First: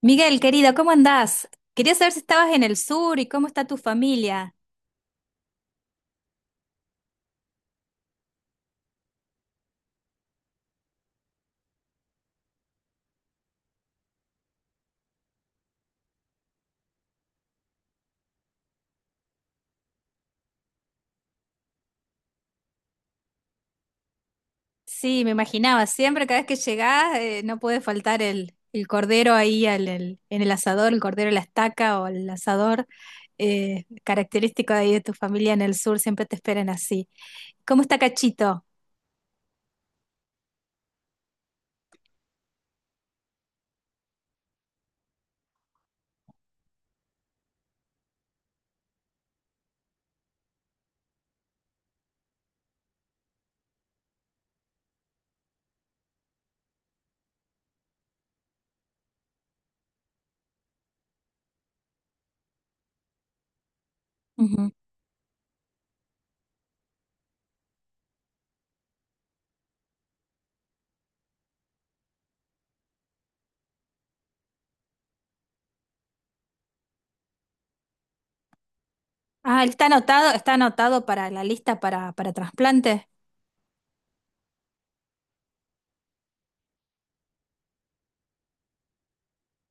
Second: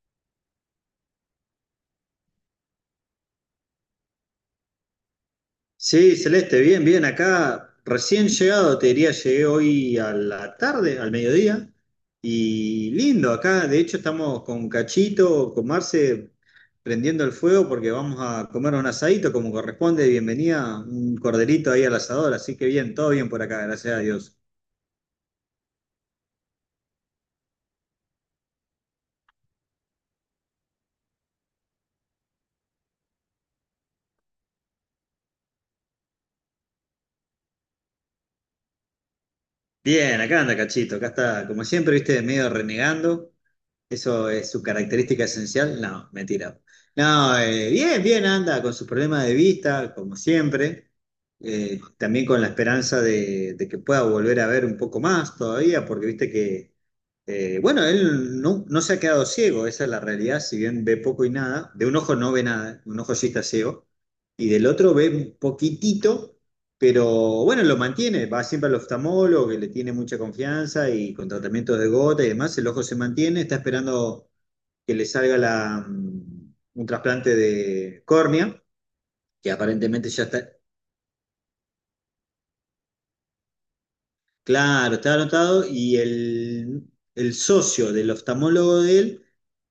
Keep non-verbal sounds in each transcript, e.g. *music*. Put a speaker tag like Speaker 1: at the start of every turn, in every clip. Speaker 1: Miguel, querido, ¿cómo andás? Quería saber si estabas en el sur y cómo está tu familia.
Speaker 2: Sí, Celeste, bien, bien, acá recién llegado, te diría, llegué hoy a la tarde, al mediodía, y lindo, acá de hecho estamos con Cachito, con Marce, prendiendo el fuego porque vamos a comer un asadito como corresponde, bienvenida, un corderito ahí al asador, así que bien, todo bien por acá, gracias a Dios.
Speaker 1: Sí, me imaginaba, siempre cada vez que llegás no puede faltar el cordero ahí en el asador, el cordero a la estaca o el asador, característico de ahí de tu familia en el sur, siempre te esperan así. ¿Cómo está Cachito?
Speaker 2: Bien, acá anda Cachito, acá está, como siempre, viste, medio renegando. ¿Eso es su característica esencial? No, mentira. No, bien, bien anda con sus problemas de vista, como siempre. También con la esperanza de que pueda volver a ver un poco más todavía, porque viste que bueno, él no se ha quedado ciego, esa es la realidad. Si bien ve poco y nada, de un ojo no ve nada, un ojo sí está ciego, y del
Speaker 1: Ujú.
Speaker 2: otro ve un poquitito, pero bueno, lo mantiene, va siempre al oftalmólogo, que le tiene mucha confianza, y con tratamientos de gota y demás el ojo se mantiene. Está esperando que le salga la, un trasplante de córnea, que
Speaker 1: Ah, ¿él
Speaker 2: aparentemente ya está.
Speaker 1: está anotado para la lista para trasplante?
Speaker 2: Claro, estaba anotado, y el socio del oftalmólogo de él,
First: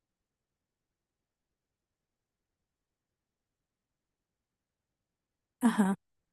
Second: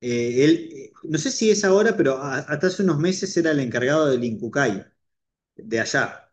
Speaker 2: no sé si es ahora, pero hasta hace unos meses era el encargado del Incucay de
Speaker 1: Ajá.
Speaker 2: allá.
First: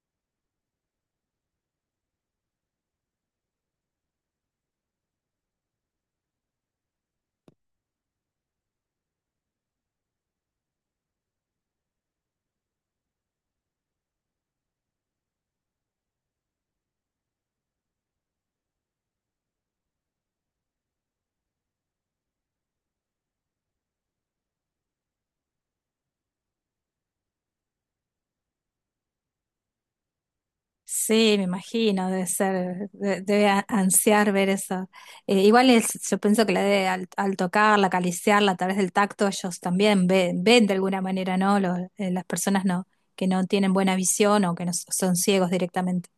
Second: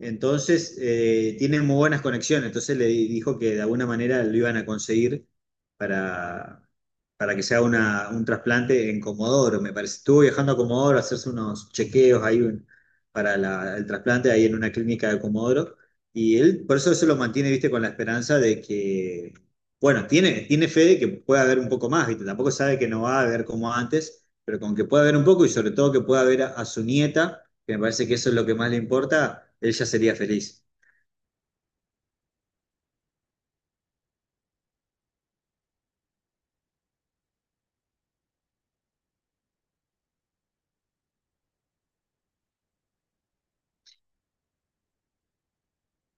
Speaker 2: Entonces, tiene muy buenas conexiones. Entonces le dijo que de alguna manera lo iban a conseguir para, para que se haga un trasplante en Comodoro, me parece. Estuvo viajando a Comodoro a hacerse unos chequeos ahí para el trasplante ahí en una clínica de Comodoro. Y él, por eso eso lo mantiene, viste, con la esperanza de que, bueno, tiene, tiene fe de que pueda haber un poco más, viste. Tampoco sabe que no va a haber como antes, pero con que pueda haber un poco, y sobre todo que pueda ver a su nieta, que me parece que eso es lo que más le importa, él ya sería feliz.
Speaker 1: Sí, me imagino, debe ser, ansiar ver eso. Igual yo pienso que al tocarla, acariciarla a través del tacto, ellos también ven, ven de alguna manera, ¿no? Las personas no, que no tienen buena visión o que no s- son ciegos directamente.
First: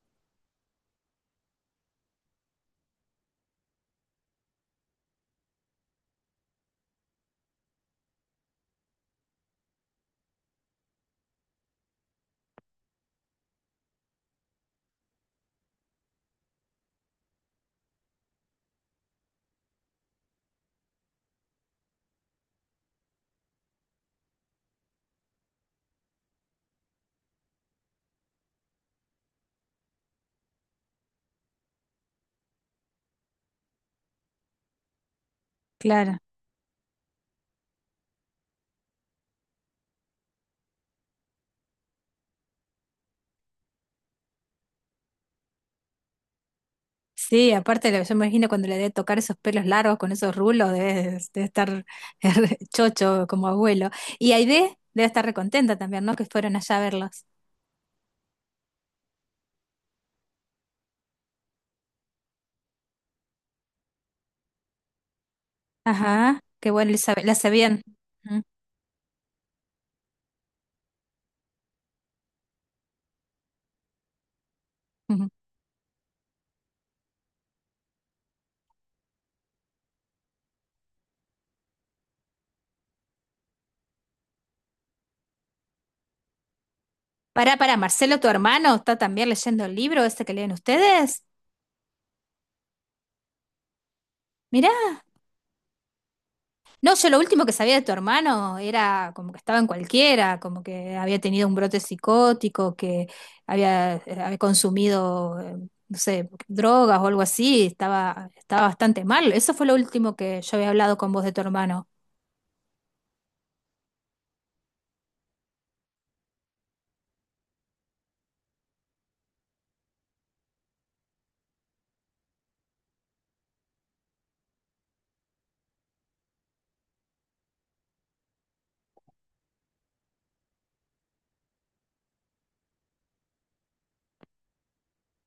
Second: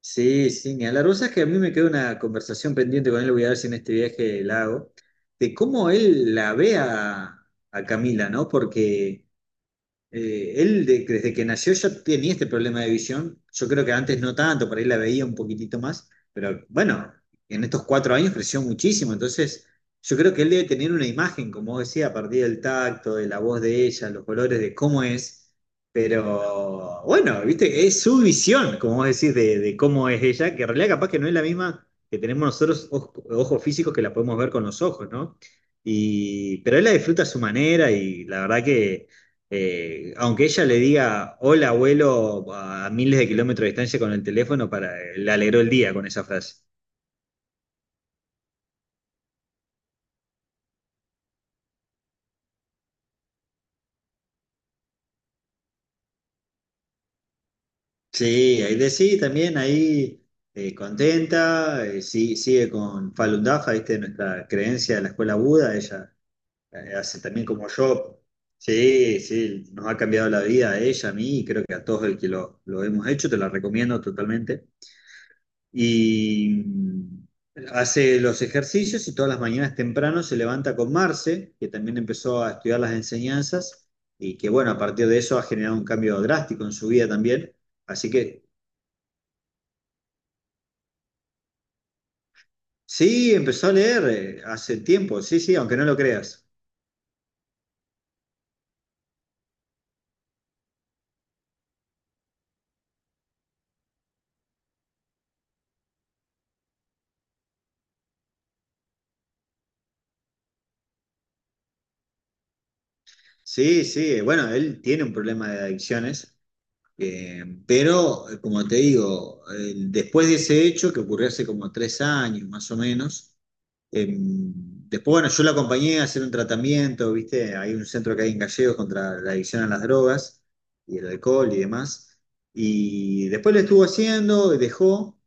Speaker 2: Sí, sí, ni hablar la rosa es que a mí me queda una conversación pendiente con él, voy a ver si en este viaje la hago, de cómo él la ve a Camila, ¿no? Porque desde que nació ya tenía este problema de visión. Yo creo que antes no tanto, por ahí la veía un poquitito más, pero bueno, en estos cuatro años creció muchísimo. Entonces, yo creo que él debe tener una imagen, como vos decía, a partir del tacto, de la voz de ella, los colores, de cómo es. Pero bueno, viste, es su visión, como vos decís, de cómo es ella, que en realidad capaz que no es la misma que tenemos nosotros ojos físicos, que la podemos ver con los ojos, ¿no?
Speaker 1: Claro.
Speaker 2: Y, pero él la disfruta a su manera, y la verdad que aunque ella le diga hola abuelo a miles de kilómetros de distancia con el teléfono, para, le alegró el día con esa frase.
Speaker 1: Sí, aparte yo me imagino cuando le debe tocar esos pelos largos con esos rulos, debe, debe estar *laughs* chocho como abuelo. Y Aide debe estar recontenta también, ¿no? Que fueron allá a verlos.
Speaker 2: Sí, ahí de sí, también ahí contenta, sí, sigue con Falun Dafa, ¿viste? Nuestra creencia de la escuela Buda, ella
Speaker 1: Ajá, qué bueno,
Speaker 2: hace
Speaker 1: Elizabeth, la
Speaker 2: también
Speaker 1: hace
Speaker 2: como
Speaker 1: bien.
Speaker 2: yo. Sí, sí, nos ha cambiado la vida a ella, a mí, y creo que a todos el que lo hemos hecho, te la recomiendo totalmente.
Speaker 1: Ujú.
Speaker 2: y mm, hace los ejercicios, y todas las mañanas temprano se levanta con Marce, que también empezó a estudiar las enseñanzas, y que bueno, a partir de eso ha generado un cambio drástico en su vida también.
Speaker 1: Pará, pará,
Speaker 2: Así
Speaker 1: Marcelo, tu
Speaker 2: que
Speaker 1: hermano, está también leyendo el libro ese que leen ustedes.
Speaker 2: sí, empezó a leer
Speaker 1: Mirá,
Speaker 2: hace tiempo, sí, sí, aunque no lo creas.
Speaker 1: no, yo lo último que sabía de tu hermano era como que estaba en cualquiera, como que había tenido un brote psicótico, que había, había consumido, no sé, drogas o algo así, estaba, estaba bastante mal. Eso fue lo último que yo había hablado con vos de tu hermano.
Speaker 2: Sí, sí, bueno, él tiene un problema de adicciones. Pero como te digo, después de ese hecho, que ocurrió hace como tres años más o menos, em, después, bueno, yo la acompañé a hacer un tratamiento, ¿viste? Hay un centro que hay en Gallegos contra la adicción a las drogas y el alcohol y demás. Y después lo estuvo haciendo, dejó,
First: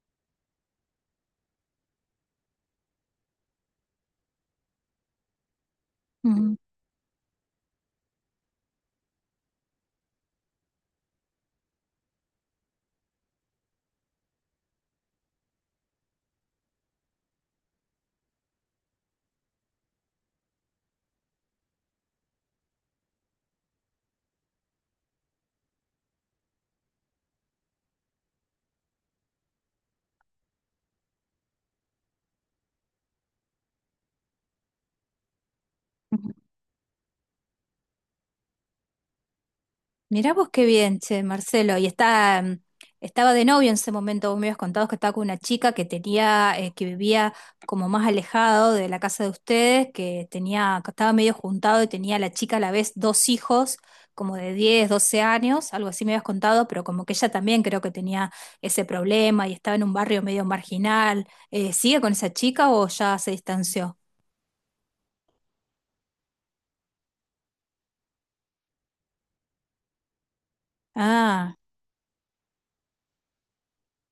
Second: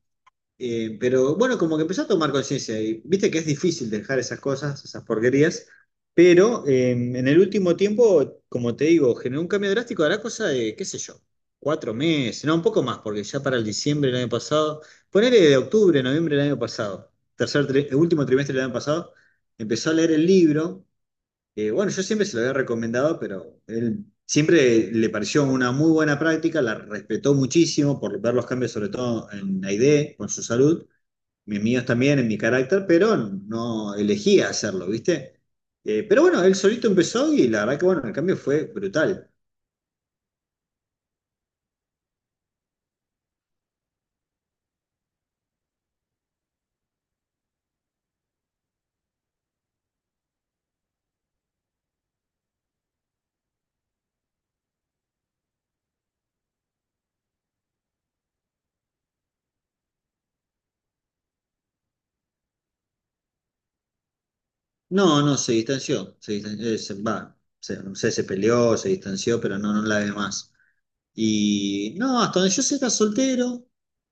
Speaker 2: pero bueno, como que empezó a tomar conciencia, y viste que es difícil dejar esas cosas, esas porquerías, pero en el último tiempo, como te digo, generó un cambio drástico, hará cosa de, qué sé yo, cuatro meses, no, un poco más, porque ya para el diciembre del año pasado, ponele de octubre, noviembre del año pasado, el último trimestre del año pasado, empezó a leer el libro. Bueno, yo siempre se lo había recomendado, pero él siempre le pareció una muy buena práctica, la respetó muchísimo por ver los cambios, sobre todo en la ID, con su salud mis míos también en mi carácter, pero no elegía hacerlo, ¿viste? Pero
Speaker 1: Ujú.
Speaker 2: bueno, él solito empezó, y la verdad que bueno, el cambio fue brutal.
Speaker 1: Mirá vos qué bien, che, Marcelo. Y está, estaba de novio en ese momento. Vos me habías contado que estaba con una chica que tenía, que vivía como más alejado de la casa de ustedes, que tenía, que estaba medio juntado y tenía la chica a la vez dos hijos, como de 10, 12 años, algo así me habías contado, pero como que ella también creo que tenía ese problema y estaba en un barrio medio marginal. ¿Sigue con esa chica o ya se distanció?
Speaker 2: No, no, se distanció, se distan- se- va, se, no sé, se peleó, se distanció, pero no, no la ve más.
Speaker 1: Ah,
Speaker 2: Y no, hasta donde yo sé era soltero.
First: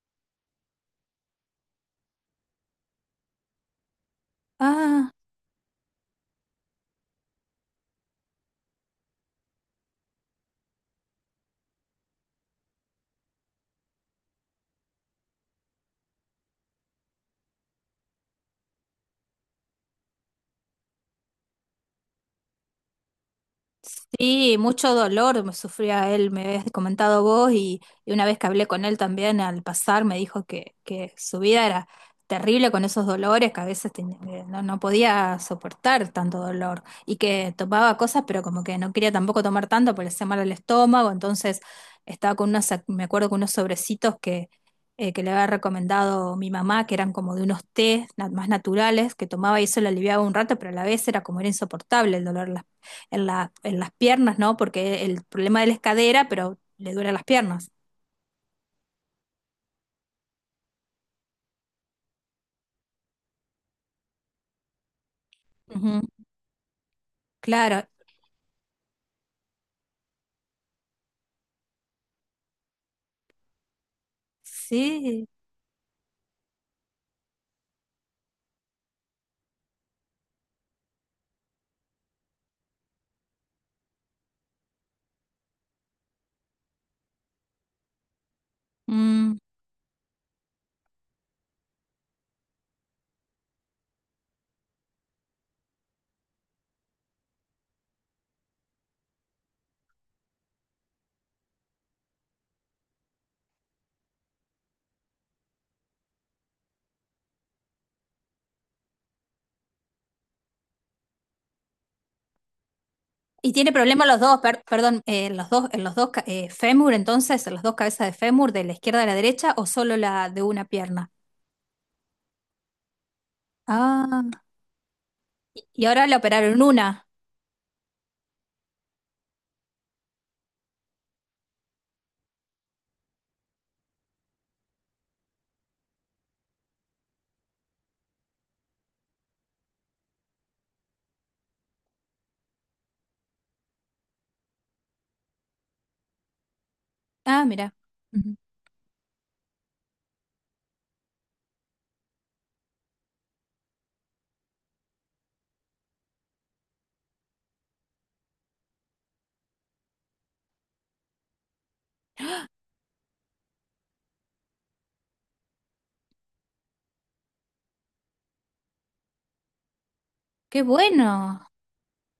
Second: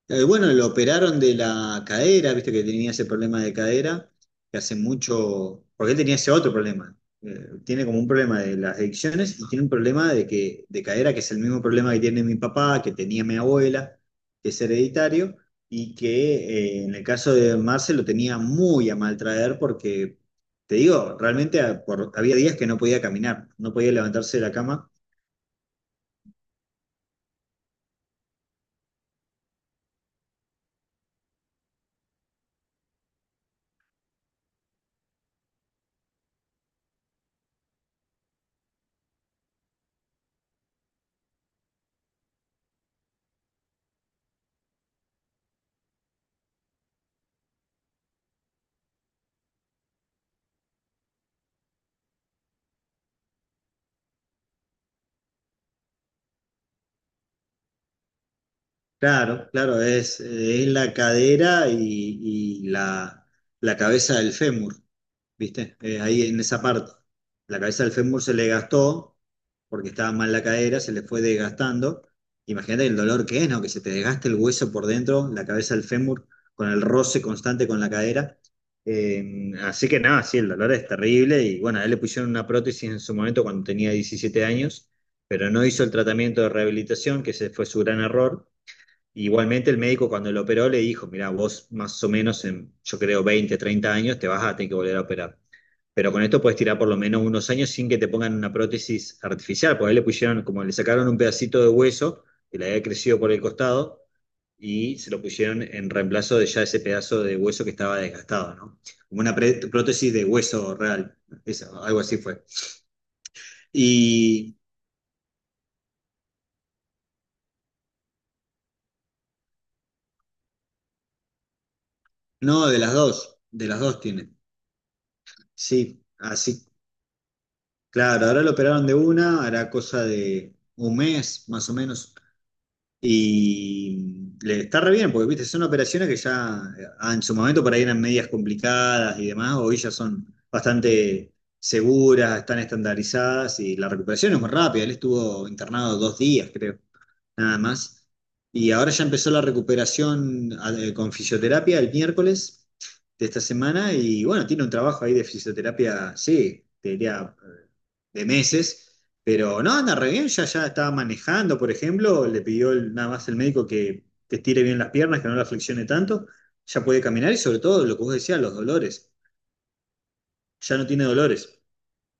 Speaker 2: Bueno, lo operaron de la cadera, viste que tenía ese problema de cadera, que hace
Speaker 1: ah.
Speaker 2: mucho, porque él tenía ese otro problema. Tiene como un problema de las adicciones, y tiene un problema de que, de cadera, que es el mismo problema que tiene mi papá, que tenía mi abuela, que es hereditario, y que en el caso de Marce lo tenía muy a mal traer porque, te digo, realmente había días que no podía caminar, no podía levantarse de la
Speaker 1: Sí,
Speaker 2: cama.
Speaker 1: mucho dolor me sufría él, me habías comentado vos, y una vez que hablé con él también al pasar me dijo que su vida era terrible con esos dolores, que a veces no, no podía soportar tanto dolor, y que tomaba cosas, pero como que no quería tampoco tomar tanto porque le hacía mal al estómago, entonces estaba con unos, me acuerdo con unos sobrecitos que le había recomendado mi mamá, que eran como de unos tés más naturales, que tomaba y eso le aliviaba un rato, pero a la vez era como era insoportable el dolor en la, en las piernas, ¿no? Porque el problema de él es cadera, pero le duele las piernas.
Speaker 2: Claro, claro, es la cadera y la cabeza del fémur, ¿viste?
Speaker 1: Ujú.
Speaker 2: Ahí en esa parte. La cabeza
Speaker 1: Claro,
Speaker 2: del fémur se le gastó porque estaba mal la cadera, se le fue desgastando. Imagínate el dolor que es, ¿no? Que se te desgaste el hueso por
Speaker 1: sí.
Speaker 2: dentro, la cabeza del fémur, con el roce constante con la cadera. Así que nada, sí, el dolor es terrible, y bueno, a él le pusieron una prótesis en su momento cuando tenía 17 años, pero no hizo el tratamiento de rehabilitación, que ese fue su gran error.
Speaker 1: Mm.
Speaker 2: Igualmente el médico cuando lo operó le dijo, mira, vos más o menos en, yo creo, 20 30 años te vas a tener que volver a operar. Pero con esto puedes tirar por lo menos unos años sin que te pongan una prótesis artificial, porque ahí le pusieron, como le sacaron un pedacito de hueso que le había crecido por el costado, y se lo pusieron en reemplazo de ya ese pedazo de hueso que estaba desgastado, ¿no? Como una prótesis de hueso real, eso, algo así fue.
Speaker 1: Y tiene problemas los dos,
Speaker 2: Y
Speaker 1: perdón, los dos, en los dos fémur, entonces, en las dos cabezas de fémur, de la izquierda a la derecha, o solo la de una pierna.
Speaker 2: no, de las dos
Speaker 1: Ah,
Speaker 2: tiene.
Speaker 1: y
Speaker 2: Sí,
Speaker 1: ahora le operaron
Speaker 2: así.
Speaker 1: una.
Speaker 2: Claro, ahora lo operaron de una, hará cosa de un mes más o menos. Y le está re bien, porque viste, son operaciones que ya en su momento por ahí eran medias complicadas y demás, hoy ya son bastante seguras, están estandarizadas, y la recuperación es muy rápida. Él estuvo internado dos días, creo,
Speaker 1: Ah,
Speaker 2: nada
Speaker 1: mira.
Speaker 2: más.
Speaker 1: Ujú.
Speaker 2: Y ahora ya empezó la recuperación con fisioterapia el miércoles de esta semana, y bueno, tiene un trabajo ahí de fisioterapia, sí, te diría de meses, pero no, anda re bien, ya, ya estaba manejando, por ejemplo, le pidió nada más el médico que te estire bien las piernas, que no las flexione tanto, ya puede caminar, y sobre todo lo que vos decías, los dolores,
Speaker 1: Qué
Speaker 2: ya no tiene
Speaker 1: bueno.
Speaker 2: dolores.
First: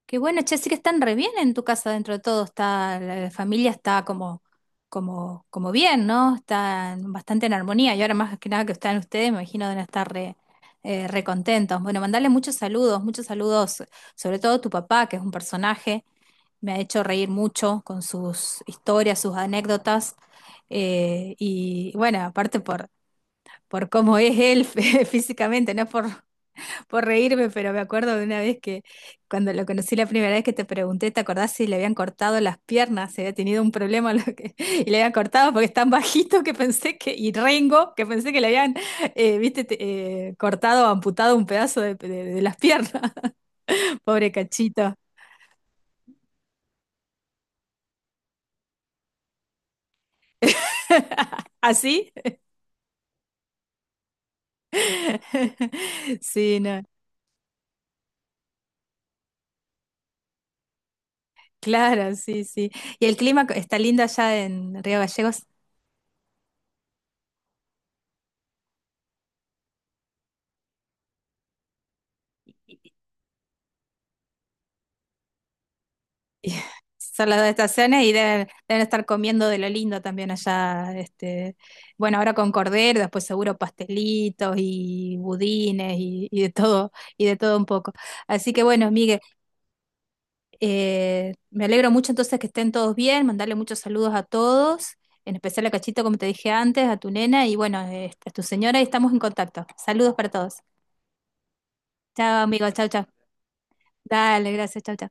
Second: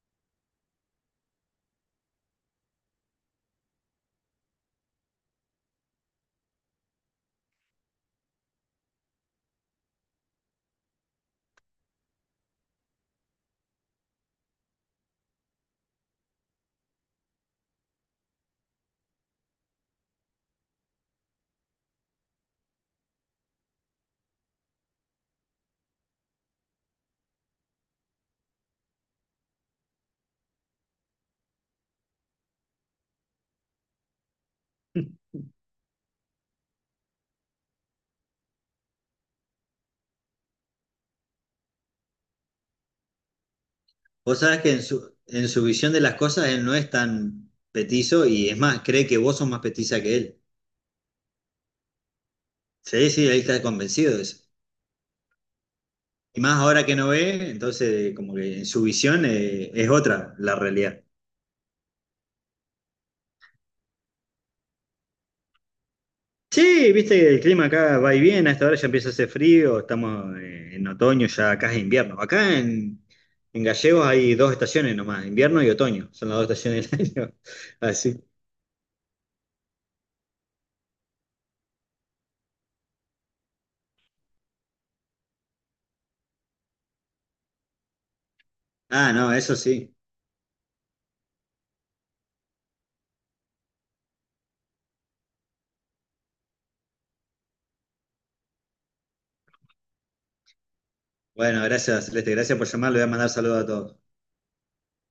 Speaker 1: Qué bueno, che, sí que están re bien en tu casa dentro de todo, está, la familia está como, como, como bien, ¿no? Están bastante en armonía y ahora más que nada que están ustedes, me imagino deben estar re, re contentos. Bueno, mandarle muchos saludos, sobre todo a tu papá, que es un personaje, me ha hecho reír mucho con sus historias, sus anécdotas, y bueno, aparte por cómo es él *laughs* físicamente, no es por reírme, pero me acuerdo de una vez que cuando lo conocí la primera vez que te pregunté, ¿te acordás si le habían cortado las piernas? Se había tenido un problema *laughs* lo que, y le habían cortado porque es tan bajito que pensé que, y rengo, que pensé que le habían, viste, cortado o amputado un pedazo de, de las piernas. *laughs* Pobre
Speaker 2: Vos sabés que
Speaker 1: cachito.
Speaker 2: en su visión de las cosas él no es tan petizo, y es más, cree que vos sos más petiza que él.
Speaker 1: *laughs* ¿Así?
Speaker 2: Sí, sí, él está convencido de eso.
Speaker 1: *laughs*
Speaker 2: Y
Speaker 1: Sí,
Speaker 2: más
Speaker 1: no.
Speaker 2: ahora que no ve, entonces como que en su visión es otra la realidad.
Speaker 1: Claro, sí, sí. ¿Y el clima está lindo allá en Río Gallegos?
Speaker 2: Sí, viste que el clima acá va y viene, a esta hora ya empieza a hacer frío, estamos en otoño, ya acá es invierno. Acá en Gallegos hay dos estaciones nomás, invierno y otoño, son las
Speaker 1: *laughs*
Speaker 2: dos
Speaker 1: Y
Speaker 2: estaciones del *laughs*
Speaker 1: son
Speaker 2: año.
Speaker 1: las dos estaciones y
Speaker 2: Así.
Speaker 1: deben, deben estar comiendo de lo lindo también allá. Este, bueno, ahora con cordero, después seguro pastelitos y budines y de todo un poco. Así que bueno,
Speaker 2: Ah,
Speaker 1: Miguel,
Speaker 2: no, eso sí.
Speaker 1: me alegro mucho entonces que estén todos bien, mandarle muchos saludos a todos, en especial a Cachito, como te dije antes, a tu nena y bueno, este, a tu señora y estamos en contacto. Saludos para todos.
Speaker 2: Bueno, gracias, Celeste,
Speaker 1: Chao,
Speaker 2: gracias por
Speaker 1: amigos, chao,
Speaker 2: llamar, le voy
Speaker 1: chao.
Speaker 2: a mandar saludos a todos.
Speaker 1: Dale, gracias, chao, chao.